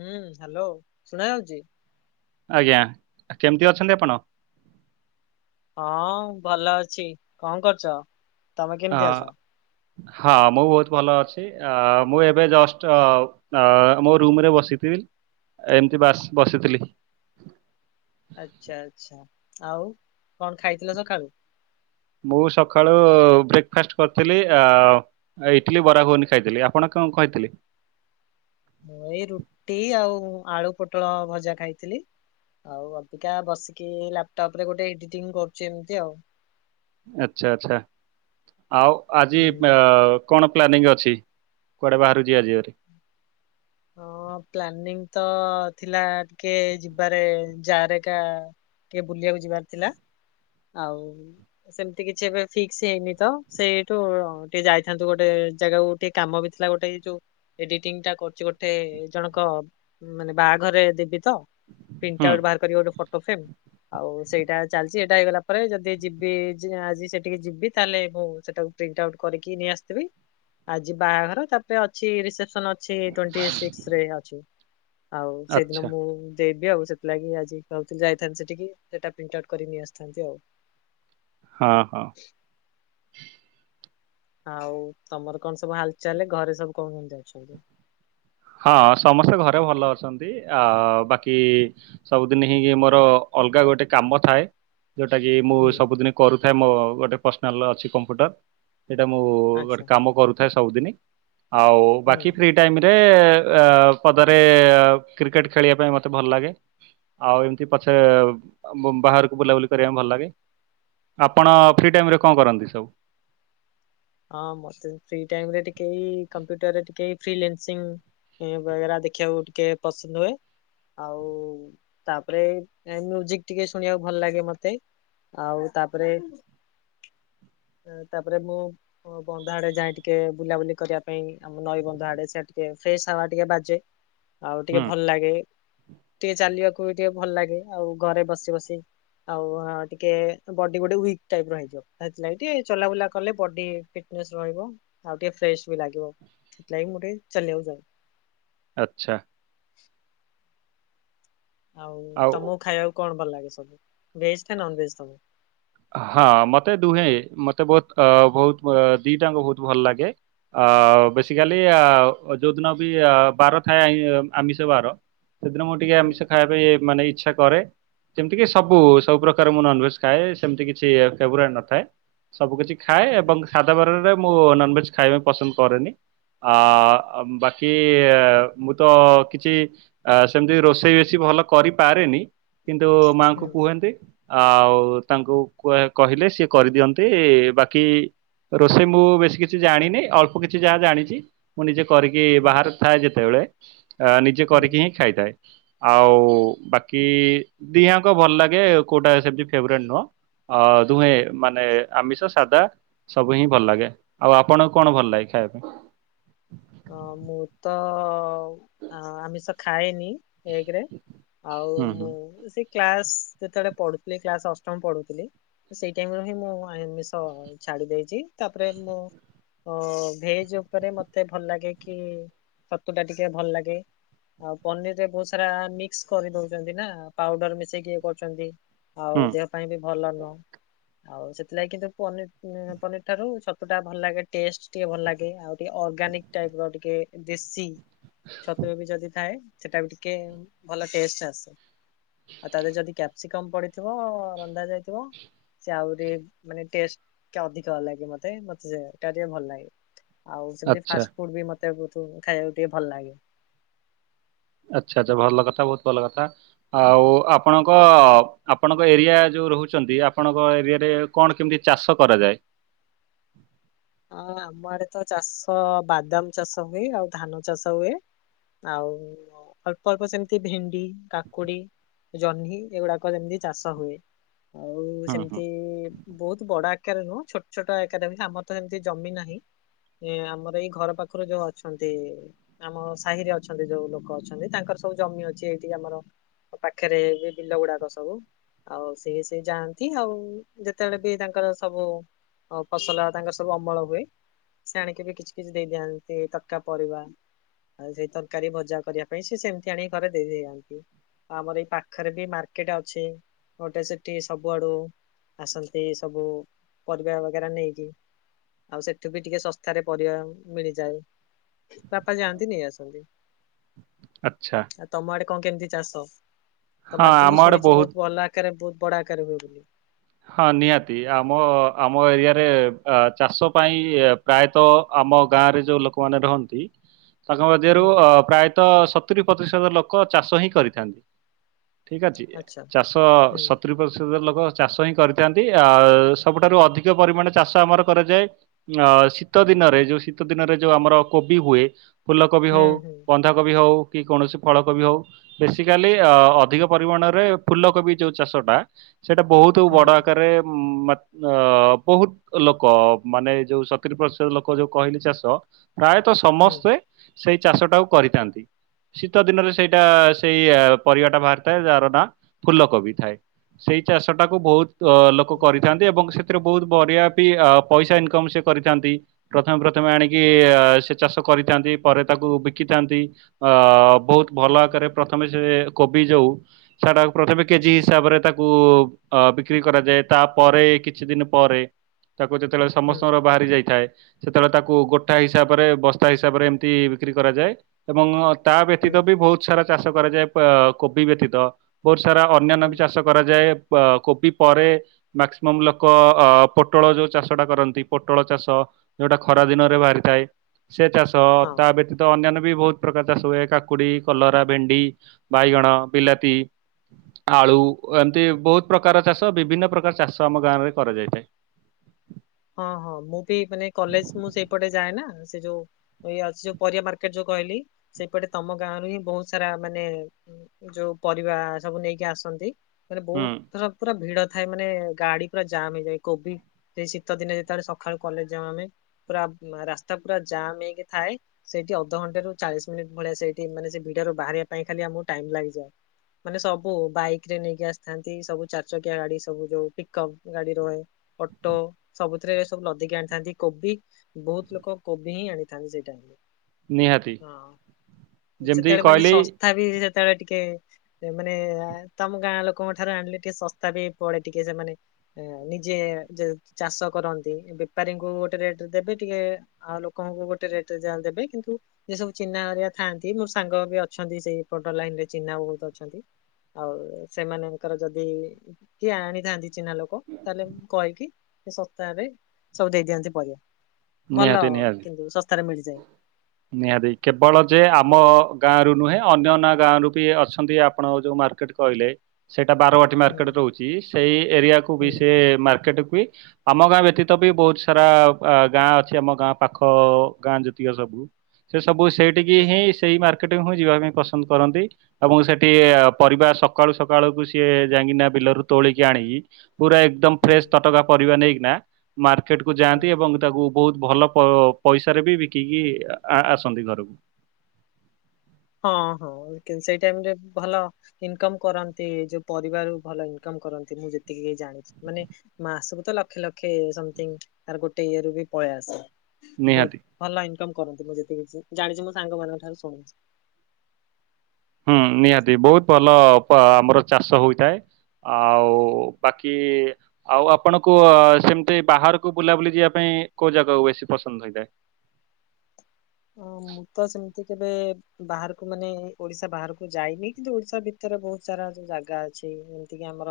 ହୁଁ ହାଲୋ ଶୁଣା ଯାଉଚି। ଆଜ୍ଞା କେମିତି ଅଛନ୍ତି ଆପଣ? ହଁ ଭଲ ଅଛି। କଣ କରୁଚ ତମେ ଅ କେମିତି ଅଛ? ହଁ ମୁଁ ବୋହୁତ ଭଲ ଅଛି ଅ ମୁଁ ଏବେ ଜଷ୍ଟ ଅ ମୋ ରୁମରେ ବସିଥି ଉଁ ଏମିତି ବାସ୍ ବସିଥିଲି। ଆଚ୍ଛା ଆଚ୍ଛା ଆଉ କଣ ଖାଇଥିଲ ସକାଳୁ? ମୁଁ ସକାଳୁ ବ୍ରେକଫାଷ୍ଟ କରିଥିଲି ଆଉ ଇଟଲିି ବରା ଗୁଗୁନି ଖାଇଥିଲି ଆପଣ କଣ ଖାଇଥିଲେ? ମୁଁ ଏଇ ରୁଟି ଆଉ ଆଳୁ ପୋଟଳ ଭଜା ଖାଇଥିଲି। ଆଉ ଅବିକା ବସିକି ଲାପଟପ ରେ ଗୋଟେ ଏଡିଟିଂ କରୁଚି ଏମିତି ଆଉ। ଆଚ୍ଛା ଆଚ୍ଛା ଆଉ ଆଜି ହୁଁ। କଣ ପ୍ଲାନିଂ ଅଛ। କୁଆଡ଼େ ବାହାରୁକୁ ଯିବା ଯିବାରେ? ହଁ ପ୍ଲାନିଂ ତ ଥିଲା ଟିକେ ଯିବାରେ ଯାରେକା। ଟିକେ ବୁଲିବାକୁ ଯିବାର ଥିଲା। ଆଉ ସେମିତି କିଛି ଏବେ ଫିକ୍ସ ହେଇନି ତ ସେଇଠୁ ଟିକେ ଯାଇଥାନ୍ତୁ ଗୋଟେ ଜାଗାକୁ ଟିକେ କାମ ବି ଥିଲା ଗୋଟେ ଏଇ ଯୋଉ ଏଡିଟିଂ ଟା କରୁଚି ଗୋ ଟେ ଜଣକ ମାନେ ବାହାଘରରେ ଦେବିତ। ପ୍ରିଣ୍ଟ ହୁଁ ଆଉଟ୍ ବାହାର କରିବି ଗୋଟେ ଫଟୋ ଫ୍ରେମ୍ ଆଉ ସେଇ ଟା ଚାଲିଚି ଏଟା ହେଇଗଲା ପରେ ଯଦି ଯିବି ଯି ଆଜି ସେଠିକି ଯିବି ତାହେଲେ ମୁ ସେଟାକୁ ପ୍ରିଣ୍ଟ ଆଉଟ୍ କରିକି ନେଇ ଆସିଥିବି ଆଜି ବାହାଘର ତାପରେ ଅଛି ରିସେପସନ ଅଛି। ଟ୍ବଣ୍ଟିସିକ୍ସ ରେ ଅଛି। ଆଉ ସେ ଦିନ ଆଚ୍ଛା ମୁଁ ଦେବି ଆଉ ସେଥିଲାଗି ଆଜି କୋହୁଥିଲ ଯାଇଥାନ୍ତି ସେଠିକି ସେଟା ପ୍ରିଣ୍ଟ ଆଉଟ କରି ନେଇ ଆସିଥାନ୍ତି ଆଉ। ହଁ, ହଁ। ଆଉ ତମର କଣ ସବୁ ହାଲଚାଲେ ଘରେ ସବୁ କଣ କେମିତି ଅଛନ୍ତି? ହଁ ସମସ୍ତେ ଘରେ ଭଲ ଅଛନ୍ତି। ଆ ବାକି ସବୁଦିନ ହିଁ ମୋର ଅଲଗା ଗୋଟେ କାମ ଥାଏ। ଯୋଉଟା କି ମୁଁ ହୁଁ ସବୁଦିନ କରୁଥାଏ। ମୋ ଗୋଟେ ପର୍ସନାଲ ଅଛି କମ୍ପ୍ୟୁଟର। ସେଇଟା ମୁଁ ଗୋଟେ ଆଚ୍ଛା କାମ କରୁଥାଏ ସବୁଦିନ ଆଉ ହୁଁ ବାକି ଫ୍ରି ଟାଇମ୍ ରେ ଆଉ ପଦାରେ କ୍ରିକେଟ ଖେଳିବା ପାଇଁ ମତେ ଭଲ ଲାଗେ। ଆଉ ଏମତି ପଛେ ବ-ବାହାରକୁ ବୁଲାବୁଲି କରିବା ପାଇଁ ଭଲ ଲାଗେ। ଆପଣ ଫ୍ରି ଟାଇମରେ କଣ କରନ୍ତି ସବୁ? ହଁ ମତେ ଫ୍ରି ଟାଇମ ରେ ଟିକେ ଏଇ କମ୍ପି ଟାରେ ଟିକେ ଫ୍ରି ଲେନ୍ସିଂଇ ବଗେରା ଦେଖିବାକୁ ଟିକେ ପସନ୍ଦ ହୁଏ। ଆଉ ତାପରେ ଏ ଏଇ ମ୍ୟୁଜିକ ଟିକେ ଶୁଣିବାକୁ ଭଲ ଲାଗେ ମତେ। ଆଉ ତାପରେ, ତାପରେ ମୁଁ ଅ ବନ୍ଧ ଆଡେ ଯାଏଁ ଟିକେ ବୁଲାବୁଲି କରିବା ପାଇଁ ଆମ ନଈ ବନ୍ଧ ଆଡେ ସିଆଡେ ଟିକେ ଫ୍ରେଶ ହାୱା ଟିକେ ବାଜେ। ଆଉ ଟିକେ ହୁଁ ଭଲ ଲାଗେ ଟିକେ ଚାଲିବାକୁ ବି ଟିକେ ଭଲ ଲାଗେ। ଆଉ ଘରେ ବସି ବସି ଆଉ ଅ ଟିକେ ବଡି ଗୋଟେ ୱିକ୍ ଟାଇପିର ହେଇଯିବ। ସେଥିଲାଗି ଟିକେ ଚଲାବୁଲା କଲେ ବଡି ଫିଟନେସ ରହିବ ଆଉ ଟିକେ ଫ୍ରେଶବି ଲାଗିବ ସେଥିଲାଗି ମୁଁ ଟିକେ ଚାଲିବାକୁ ଯାଏ। ଆଚ୍ଛା। ହ ଆଉ ତମକୁ ଖାଇବାକୁ କଣ ଭଲ ଲାଗେ ସବୁ ଭେଜ ନା ନନଭେଜ ତମକୁ? ହଁ ମତେ ଦୁହେଁ ମତେ ବୋହୁତ ଅ ବୋହୁତ ଅ ଦିଇଟାଙ୍କ ବୋହୁତ ଭଲ ଲାଗେ। ଆ ବେସିକାଲି ହୁଁ ଆ ଯୋଉ ଦିନ ବି ଆ ବାର ଥାଏ ଆମିଷ ବାର। ସେଦିନ ମୁଁ ଟିକେ ହୁଁ ଆମିଷ ଖାଇବା ପାଇଁ ମାନେ ଇଚ୍ଛା କରେ ଯେମିତି କି ସବୁ ସବୁ ପ୍ରକାର ମୁଁ ନନଭେଜ ଖାଏ। ସେମିତି କିଛି ଫେବରାଇଟ୍ ନଥାଏ ସବୁ କିଛି ଖାଏ ଏବଂ ସାଧା ବାରରେ ମୁଁ ନନଭେଜ ଖାଇବା ପାଇଁ ପସନ୍ଦ କରେନି। ଆ ବାକି ମୁଁ ତ କିଛି ସେମିତି ରୋଷେଇ ବେଶି ଭଲ କରିପାରେନି କିନ୍ତୁ ମାଙ୍କୁ ହୁଁ କୁହନ୍ତି ଆଉ ତାଙ୍କୁ କହିଲେ ସିଏ କରିଦିଅନ୍ତି ବାକି ରୋଷେଇ ମୁଁ ବେଶୀ କିଛି ଜାଣିନି ଅଳ୍ପ କିଛି ଯାହା ଜାଣିଛି ମୁଁ ନିଜେ କରିକି ବାହାରେ ଥାଏ ଯେତେବେଳେ ଆ ନିଜେ ହୁଁ କରିକି ହିଁ ଖାଇଥାଏ। ଆଉ ବାକି ଦିହାଙ୍କ ଭଲ ଲାଗେ କଉଟା ସେମିତି ଫେବରେଟ୍ ନୁହଁ। ଅ ଦୁହେଁ ମାନେ ଆମିଷ ସାଦା। ସବୁ ହିଁ ଭଲ ଲାଗେ ଆଉ ଆପଣଙ୍କୁ କଣ ଭଲ ଲାଗେ ଖାଇବା ପାଇଁ? ଅ ମୁ ତ ଆମିଷ ଖାଏନି। ଏକରେ ଆଉ ହୁଁ ହୁଁ ମୁଁ କ୍ଲାସ ଯେତେବେଳେ ପଢୁଥିଲି କ୍ଲାସଅଷ୍ଟମ ପଢୁଥିଲି ସେଇଟାଇମରୁ ହିଁ ମୁଁ ଆମିଷ ଛା ଛାଡିଦେଇଚି ତାପରେ ମୁଁ ଭେଜ ଉପରେ ମତେ ଭଲ ଲାଗେ କି ଛତୁଟା ଟିକେ ଭଲ ଲାଗେ। ଆଉ ପନିର ରେ ବହୁତ ସାରା ମିକ୍ସକରି ଦଉଛନ୍ତି ନା ପାଉଡର ମିଶେଇକି ଇଏ କରୁଛନ୍ତି। ଆଉ ହୁଁ ଦେହ ପାଇଁ ବି ଭଲ ନୁହଁ। ଆଉ ସେଥିଲାଗି କିନ୍ତୁ ପନି ପନିରଠାରୁ ଛତୁ ଟା ଭଲ ଲାଗେ ଟେଷ୍ଟ ଟିକେ ଭଲ ଲାଗେ ଆଉ ଟିକେ ଅର୍ଗାନିକ ଟାଇପର ଟିକେ ଦେଶୀ ଛତୁବି ଯଦି ଥାଏ। ସେଟାବି ଟିକେ ଭଲ ଟେଷ୍ଟ ଆସେ। ଆଉ ତାଧିଅରେ ଯଦି କ୍ୟାପ୍ସିକମ ପଡିଥିବ ରନ୍ଧା ଯାଇଥିବ। ସେ ଆହୁରି ମାନେ ଟେଷ୍ଟ ଟିକେ ଅଧିକ ଲାଗେ ମତେ ମତେ ସେଟା ଟିକେ ଭଲ ଲାଗେ। ଆଉ ସେମିତି ଆଚ୍ଛା ଫାଷ୍ଟଫୁଡ୍ ବି ମତେ ଖାଇବାକୁ ଟିକେ ଭଲ ଲାଗେ। ଆଚ୍ଛା ଆଛା ଭଲ କଥା ବହୁତ ଭଲ କଥା ଆଉ ଆପଣଙ୍କ ଆପଣଙ୍କ ଏରିଆ ଯୋଉ ରହୁଛନ୍ତି ଆପଣଙ୍କ ଏରିଆରେ କଣ କେମିତି ଚାଷ କରାଯାଏ। [inaudible] ହଁ ଆମଆଡେ ତ ଚାଷ ବାଦାମ ଚାଷ ହୁଏ ଆଉ ଧାନ ଚାଷ ହୁଏ। ଆଉ ଅଳ୍ପ ଅଳ୍ପ ସେମିତି ଭେଣ୍ଡି କାକୁଡି ଜହ୍ନି ଏଗୁଡାକ ଯେମିତି ଚାଷ ହୁଏ। ଆଉ ହୁଁ ହୁଁ ସେମିତି ବହୁତ ବଡ ଆକାରରେ ନୁହଁ ଛୋଟ ଛୋଟ ଆକାର ବି ଆମର ତ ଏମିତି ଜମି ନାହିଁ। ଏ ଆମର ଏଇ ଘର ପାଖରୁ ଯୋଉ ଅଛନ୍ତି ଆମ ସାହିରେ ଅଛନ୍ତି ଯୋଉ ଲୋକ ଅଛନ୍ତି ତାଙ୍କର ସବୁ ଜମି ଅଛି ଏଇଠି ଆମର ପାଖରେ ବି ବିଲ ଗୁଡାକ ସବୁ ଆଉ ସି ସି ଯାଆନ୍ତି ଆଉ ଯେତେବେଳେ ବି ତାଙ୍କର ସବୁ ଫସଲ ତାଙ୍କର ସବୁ ଅମଳ ହୁଏ ସେ ଆଣିକି ବି କିଛି କିଛି ଦେଇଯାଆନ୍ତି ତଟକା ପରିବା। ଆଉ ସେଇ ତରକାରୀ ଭଜା କରିବା ପାଇଁ ସେ ସେମିତି ଆଣିକି ଘରେ ଦେଇଦେଇ ଯାଆନ୍ତି। ଆମର ଏଇ ପାଖରେ ବି ମାର୍କେଟ ଅଛି ଗୋଟେ ସେଠି ସବୁଆଡୁ ଆସନ୍ତି ସବୁ ପରିବା ବଗେରା ନେଇକି। ଆଉ ସେଠୁ ବି ଟିକେ ଶସ୍ତାରେ ପରିବା ମିଳିଯାଏ। ବାପା ଯାଆନ୍ତି ନେଇ ଆସନ୍ତି। ଆଛା। ଆଉ ତମ ଆଡେ କଣ କେମିତି ଚାଷ ତମର ତ ମୁଁ ଆମ ଆଡେ ଶୁଣିଛି ବହୁତ ଭଲ ଆକାରରେ ବହୁତ ବଡ ଆକାରରେ ହୁଏ ବୋଲି। ହଁ ନିହାତି ଆମ ଆମ ଏରିଆରେ ଚାଷ ପାଇଁ ପ୍ରାୟତଃ! ଆମ ଗାଁରେ ଯୋଉ ଲୋକମାନୋନ ରହନ୍ତି ତାଙ୍କ ମଧ୍ୟରୁ ହୁଁ ଅ ପ୍ରାୟତଃ ସତୁୁରୀ ପ୍ରତିଶତ ଲୋକ ଚାଷ ହିଁ କରିଥାନ୍ତି। ଠିକ ଅଛି ଆଚ୍ଛା ଚାଷ ହୁଁ ସତୁରି ପ୍ରତିଶତ ଲୋକ ଚାଷ ହିଁ କରିଥାନ୍ତି ଆ ସବୁଠାରୁ ଅଧିକ ପରିମାଣ ଚାଷ ଆମର କରାଯାଏ ଶୀତ ଦିନ ଦିନରେ ଯୋଉ ଶୀତ ଦିନରେ ଯୋଉ ଆମର କୋବି ହୁଏ ଫୁଲ କୋବି ହୁଁ ହଉ ହୁଁ ବନ୍ଧାକୋବି ହଉ କି କୌଣସି ଫଳକୋବି ହଉ ବେସିକାଲି ଅଧିକ ପରିମାଣରେ ଫୁଲକୋବି ଯୋଉ ଚାଷଟା ସେଇଟା ବହୁତ ହୁଁ ବଡ ଆକାରରେେ ଅ ବହୁତ ଲୋକ ମାନେ ଯୋଉ ସତୁୁରୀ ପ୍ରତିଶତ ଲୋକ ଯୋଉ କହିଲେ ଚାଷ ପ୍ରାୟତଃ ହୁଁ ସମସ୍ତେ ସେଇ ଚାଷ ଟାକୁ କରିଥାନ୍ତି। ଶୀତ ଦିନରେ ସେଇଟା ସେଇ ପରିବାଟା ବାହାରିଥାଏ ଯାହାର ନାଁ ଫୁଲ କୋବି ଥାଏ। ସେଇ ଚାଷ ଟାକୁ ବହୁତ ଅ ଲୋକ ହୁଁ କରିଥାନ୍ତି ଏବଂ ସେ ବହୁତ ବଢିଆ ବି ପଇସା ଇନକମ ସେ କରିଥାନ୍ତି ପ୍ରଥମେ ପ୍ରଥମେ ଆଣିକି ଆଚ୍ଛା ଚାଷ କରିଥାନ୍ତି ପରେ ତାକୁ ବିକିଥାନ୍ତି ଅ ବହୁତ ହୁଁ ଭଲ ଆକାରରେ ପ୍ରଥମେ ସେ କୋବି ଯୋଉ ସେଟା ପ୍ରଥମେ କେଜି ହୁଁ ହିସାବରେ ତାକୁ ଅ ବିକ୍ରି କରାଯାଏ ତାପରେ କିଛି ଦିନ ପରେ ତାକୁ ଯେତେବେଳେ ହୁଁ ସମସ୍ତଙ୍କର ବାହାରି ଯାଇଥାଏ ସେତେବେଳେ ତାକୁ ଗୋଟା ହିସାବରେ ବସ୍ତା ହିସାବରେ ଏମିତି ବିକ୍ରି କରାଯାଏ ଏବଂ ତା ହୁଁ ବ୍ୟତୀତ ବି ବହୁତ ସାରା ଚାଷ କରାଯାଏ କୋବି ବ୍ୟତୀତ ବହୁତ ସାରା ଅନ୍ୟାନ୍ୟ ହୁଁ ବି ଚାଷ କରାଯାଏ। କୋବି ପରେ ମାକ୍ସିମମ୍ ଲୋକ ଅ ପୋଟଳ ଯୋଉ ଚାଷଟା କରନ୍ତି ପୋଟଳ ଚାଷ ଯୋଉଟା ଖରା ଦିନରେ ବାହାରିଥାଏ ସେ ଚାଷ ହଁ। ତା ବ୍ୟତୀତ ଅନ୍ୟାନ୍ୟ ବି ବହୁତ ପ୍ରକାର ଚାଷ ହୁଏ କାକୁଡି କଲରା ଭେଣ୍ଡି ବାଇଗଣ ବିଲାତି ଆଳୁ ଏମତି ବହୁତ ସୁ ପ୍ରକାର ଚାଷ ବିଭିନ୍ନ ପ୍ରକାର ଚାଷ ଆମ ଗାଁ ରେ କରାଯାଇଥାଏ। ହଁ ହଁ ମୁଁ ବି ମାନେ କଲେଜ ମୁଁ ସେଇପଟେ ଯାଏ ନା ସେ ଯୋଉ ଇ ଅ ଯୋଉ ପରିବା ମାର୍କେଟ ଯୋଉ କହିଲି ସେଇପଟେ ତମ ଗାଁ ର ହିଁ ବହୁତ ସାରା ମାନେ ଯୋଉ ପରିବା ସବୁ ନେଇକି ଆସନ୍ତି ମାନେ ହୁଁ ବହୁତ ଥର ପୁରା ଭିଡ ଥାଏ ମାନେ ଗାଡି ପୁରା ଜାମ୍ ହେଇଯାଏ କୋଭିଡ ଶୀତ ଦିନେ ଯେତେବେଳେ ସକାଳୁ କଲେଜ ଯ ଆମେ ପୁରା ରାସ୍ତା ପୁରା ଜାମ୍ ହେଇକି ଥାଏ ସେଇଠି ଅଧଘଣ୍ଟେ ର ଚାଳିଶ ମିନିଟ ଭଳିଆ ସେଇଠି ମାନେ ଭି ର ବାହାରିବା ପାଇଁ ଖାଲି ଆମକୁ ଟାଇମ ଲାଗିଯାଏ। ମାନେ ସବୁ ବାଇକରେ ନେଇକି ଆସିଥାନ୍ତି ସବୁ ଚାରି ଚକିଆ ଗାଡି ସବୁ ଯୋଉ ପିକଅପ୍ ଗାଡି ରହେ ଅଟୋ ସବୁଥିରେ ଏ ସବୁ ଲଦିକି ଆଣିଥାନ୍ତି କୋବି ବହୁତ ଲୋକ କୋବି ହିଁ ଆଣିଥାନ୍ତି ସେଇ ଟାଇମରେ ନିହାତି ହଁ ଯେମିତି ସେତେବେଳେ ମାନେ କହିଲି ଶସ୍ତା ବି ସେତେବେଳେ ଟିକେ ମାନେ ତମ ଗାଁ ଲୋକଙ୍କ ଠାରୁ ଆଣିଲେ ଟିକେ ଶସ୍ତା ବି ପଡେ ଟିକେ ସେମାନେ ଆ ନିଜେ ଯ ଚାଷ କରନ୍ତି ବେପାରୀଙ୍କୁ ଗୋଟେ ରେଟ ରେ ଦେବେ ଟିକେ ଆଉ ଲୋକଙ୍କୁ ଗୋଟେ ରେଟ ରେ ଦେବେ କିନ୍ତୁ ସେ ସବୁ ଚିହ୍ନା କରିବାଆ ଥାଆନ୍ତି ମୋର ସାଙ୍ଗ ବି ଅଛନ୍ତି ସେଇ ପଟ ଲାଇନରେ ଚିହ୍ନା ବହୁତ ଅଛନ୍ତି ଆଉ ସେମାନଙ୍କର ଯଦି କିଏ ଆଣିଥାନ୍ତି ଚିହ୍ନା ଲୋକ ତାହେଲେ ମୁ କହିକି ସେ ଶସ୍ତାରେ ସବୁ ଦେଇ ଦିଅନ୍ତି ପରିବା। ଭଲ ନିହାତି ଆ ନିହାତି କିନ୍ତୁ ଶସ୍ତାରେ ମିଳିଯାଏ। ନିହାତି କେବଳ ଯେ ଆମ ଗାଁରୁ ନୁହେଁ ଅନ୍ୟନ୍ୟ ଗାଁରୁ ବି ଅଛନ୍ତି ଆପଣ ଯୋଉମାନେ ମାର୍କେଟ କହିଲେ ସେଇଟା ବାରବାଟୀ ହୁଁ ମାର୍କେଟ ରହୁଛି ସେଇ ଏରିଆକୁ ହୁଁ। ବି ସେ ମାର୍କେଟକୁ ବି ଆମ ଗାଁ ବ୍ୟତୀତ ବି ବହୁତ ସାରା ଗାଁ ଅଛି ଆମ ଗାଁ ପାଖ ଗାଁ ଯେତିକ ସବୁ ସେ ସବୁ ସେଇଠିକି ଆଛା ହିଁ ସେଇ ମାର୍କେଟ ହଁ ଯିବା ପାଇଁ ପସନ୍ଦ କରନ୍ତି ଏବଂ ସେଠି ପରିବାାର ସକାଳୁ ସକାଳୁକୁ ସିଏ ଯାଇକିନା ବିଲ ତୋଳିକିଆଣିକି ପୁରା ଏକଦମ ହୁଁ ଫ୍ରେଶ ତଟକା ପରିବା ନେଇକିନା ମାର୍କେଟ କୁ ହୁଁ ଯାଆନ୍ତି ଏବଂ ତାକୁ ବହୁତ ଭଲ ପଇସାରେ ବି ବିକିକି ଆସନ୍ତି ଘରକୁ। ହଁ ହଁ ସେଇ ଟାଇମ ରେ ଭଲ ଇନକମ କରନ୍ତି ଯୋଉ ପରିବାର ଭଲ ଇନକମ୍ କରନ୍ତି ମୁଁ ଯେତିକି ଜାଣିଛି ମାନେ ମାସକୁ ତ ଲକ୍ଷେ ଲକ୍ଷେ ସମଥିଙ୍ଗ ତାର ଗୋଟେ ଇଏ ରୁ ବି ପଳେଇ ଆସେ ବହୁତ ନିହାତି। ଭଲ ଇନକମ୍ କରନ୍ତି। ମୁଁ ଯେତିକି ଜାଣିଛି ମୁଁ ସାଙ୍ଗ ମାନଙ୍କ ଠାରୁ ଶୁଣିଛି। ହୁଁ ନିହାତି ବହୁତ ଭଲ ଆ ଆମର ଚାଷ ହୋଇଥାଏ। ଆଉ ବାକି ଆଉ ଆପଣଙ୍କୁ ସେମିତି ବାହାରକୁ ବୁଲାବୁଲି ଯିବା ପାଇଁ କୋଉ ଜାଗାକୁ ବେଶୀ ପସନ୍ଦ ହୋଇଥାଏ? ହଁ ମୁଁ ତ ସେମିତି କେବେ ବାହାରକୁ ମାନେ ଓଡିଶା ବାହାରକୁ ଯାଇନି କିନ୍ତୁ ଓଡିଶା ଭିତରେ ବହୁତ ସାରା ଯୋଉ ଜାଗା ଅଛି। ଅଛି ଏମିତିକି ଆମର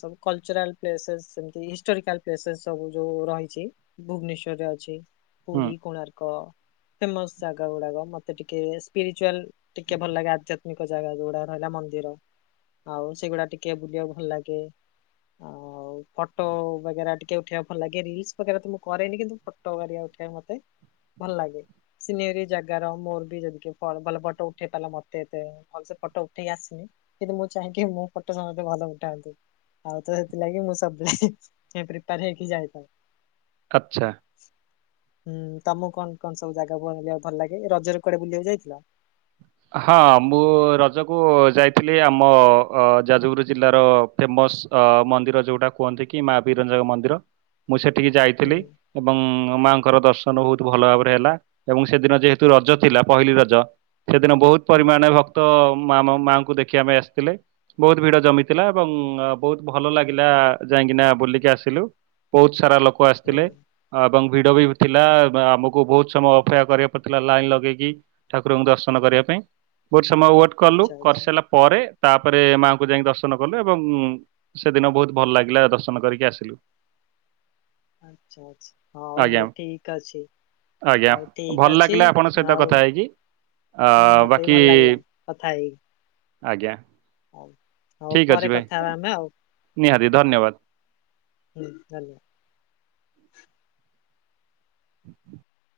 ସବୁ କଲଚରାଲ୍ ସ୍ପେସ ସେମିତି ହିଷ୍ଟୋରିକାଲ ସ୍ପେସ ସବୁ ଯୋଉ ରହିଛି ଭୁବନେଶ୍ୱର୍ ଟ ଅଛି। ହୁଁ ପୁରୀ, କୋଣାର୍କ ଫେମସ ଜାଗା ଗୁଡାକ ମତେ ଟିକେ ସ୍ପିରିଚୁରାଲ ଟିକେ ଭଲ ଲାଗେ ଆଜି ଯଦି ଜାଗା ଯୋଗୁଡା ରହିଲା ମନ୍ଦିର ଆଉ ସେଗୁଡା ଟିକେ ବୁଲିବାକୁ ଭଲ ଲାଗେ। ଆଉ ଫଟ ବେଗେରା ଟିକେ ଉଠେଇବା ଭଲ ଲାଗେ ରିଲସ ବେଗେରା ତ ମୁଁ କରେନି କିନ୍ତୁ ଫଟୋ ଠାଇ ମତେ ଭଲ ଲାଗେ। ସିନେରି ଜାଗାର ମୋର ବି ଯଦି କିଏ ଭଲ ଫଟୋ ଉଠେଇ ପାରିଲା ମୋତେ ଫଟୋ ଉଠେଇ ଆସିବ କିନ୍ତୁ ମୁଁ ଚାହିଁକି ମୋ ଫଟୋ ସମସ୍ତେ ଭଲ ଉଠାନ୍ତୁ। ଆଉ ତ ସେଥିଲାଗି ମୁଁ ସବୁବେଳେ ପ୍ରିପାର ହେଇକି ଯାଇଥାଉ। ଆଚ୍ଛା। ହୁଁ ତମକୁ କଣ କଣ ସବୁ ଜାଗା ବୁଲିବାକୁ ଭଲ ଲାଗେ। ରଜର କଆଡେ ବୁଲିବାକୁ ଯାଇଥିଲ? ହଁ ମୁଁ ରଜକୁ ଯାଇଥିଲି ଆମ ଯାଜପୁର ଜିଲ୍ଲାର ଫେମସ୍ ଅ ମନ୍ଦିର ଯୋଉଟା କୁହନ୍ତି କି ମା ବିରଜାଙ୍କ ମନ୍ଦିର। ମୁଁ ସେଠିକି ହୁଁ ଯାଇଥିଲି ଏବଂ ମାଙ୍କର ଦର୍ଶନ ବହୁତ ଭଲ ଭାବରେ ହେଲା ଏବଂ ସେଦିନ ଯେହେତୁ ରଜ ଥିଲା ପହିଲି ରଜ ସେଦିନ ବହୁତ ହୁଁ ପରିମାଣ ଭକ୍ତ ମ ମାଙ୍କୁ ଦେଖି ଆମେ ଆସିଥିଲେ ବହୁତ ଭିଡ ଜମିଥିଲା ଏବଂ ବହୁତ ଭଲ ଲାଗିଲା। ଯା କାହିଁକି ନା ବୁଲିକି ଆସିଲୁ ବହୁତ ସାରା ଲୋକ ହୁଁ ଆସିଥିଲେ। ଆ ଏବଂ ଭିଡ ବି ଥିଲା ଆମକୁ ବହୁତ ସମୟ ଅପେକ୍ଷା କରିବାକୁ ପଡିଥିଲା ଲାଇନ ଲଗେଇକି ଠାକୁରଙ୍କୁ ଦର୍ଶନ କରିବା ପାଇଁ ବହୁତ ସମୟ ୱେଟ କଲୁ ଆଚ୍ଛା ଆଚ୍ଛା କରିସାରିଲା ପରେ ତାପରେ ମା ଙ୍କୁ ତାକୁ ଯାଇକି ଦର୍ଶନ କଲୁ ଏବଂ ସେଦିନ ବହୁତ ଭଲ ଲାଗିଲା ଦର୍ଶନ କରିକି ଆସିଲୁ। ଆଛା ଆଛା ହଉ ଆଜ୍ଞା ହଉ ଠିକ୍ ଅଛି। ଆଜ୍ଞା ହଉ ଠିକ ଭଲ ଅଛି ଲାଗିଲା ଆପଣଙ୍କ ସହିତ ଆଉ କଥା ହେଇକି। ଆ ହୁଁ ମତେ ବି ବାକି ଭଲ ଲାଗିଲା କଥା ହେଇକି। ଆଜ୍ଞା। ହଉ। ହଉ ଠିକ୍ ପରେ ଅଛି ଭାଇ କଥା ହେବା ଆମେ ଆଉ। ନିହାତି ଧନ୍ୟବାଦ ହ ତା [unintelligible] [inaudible]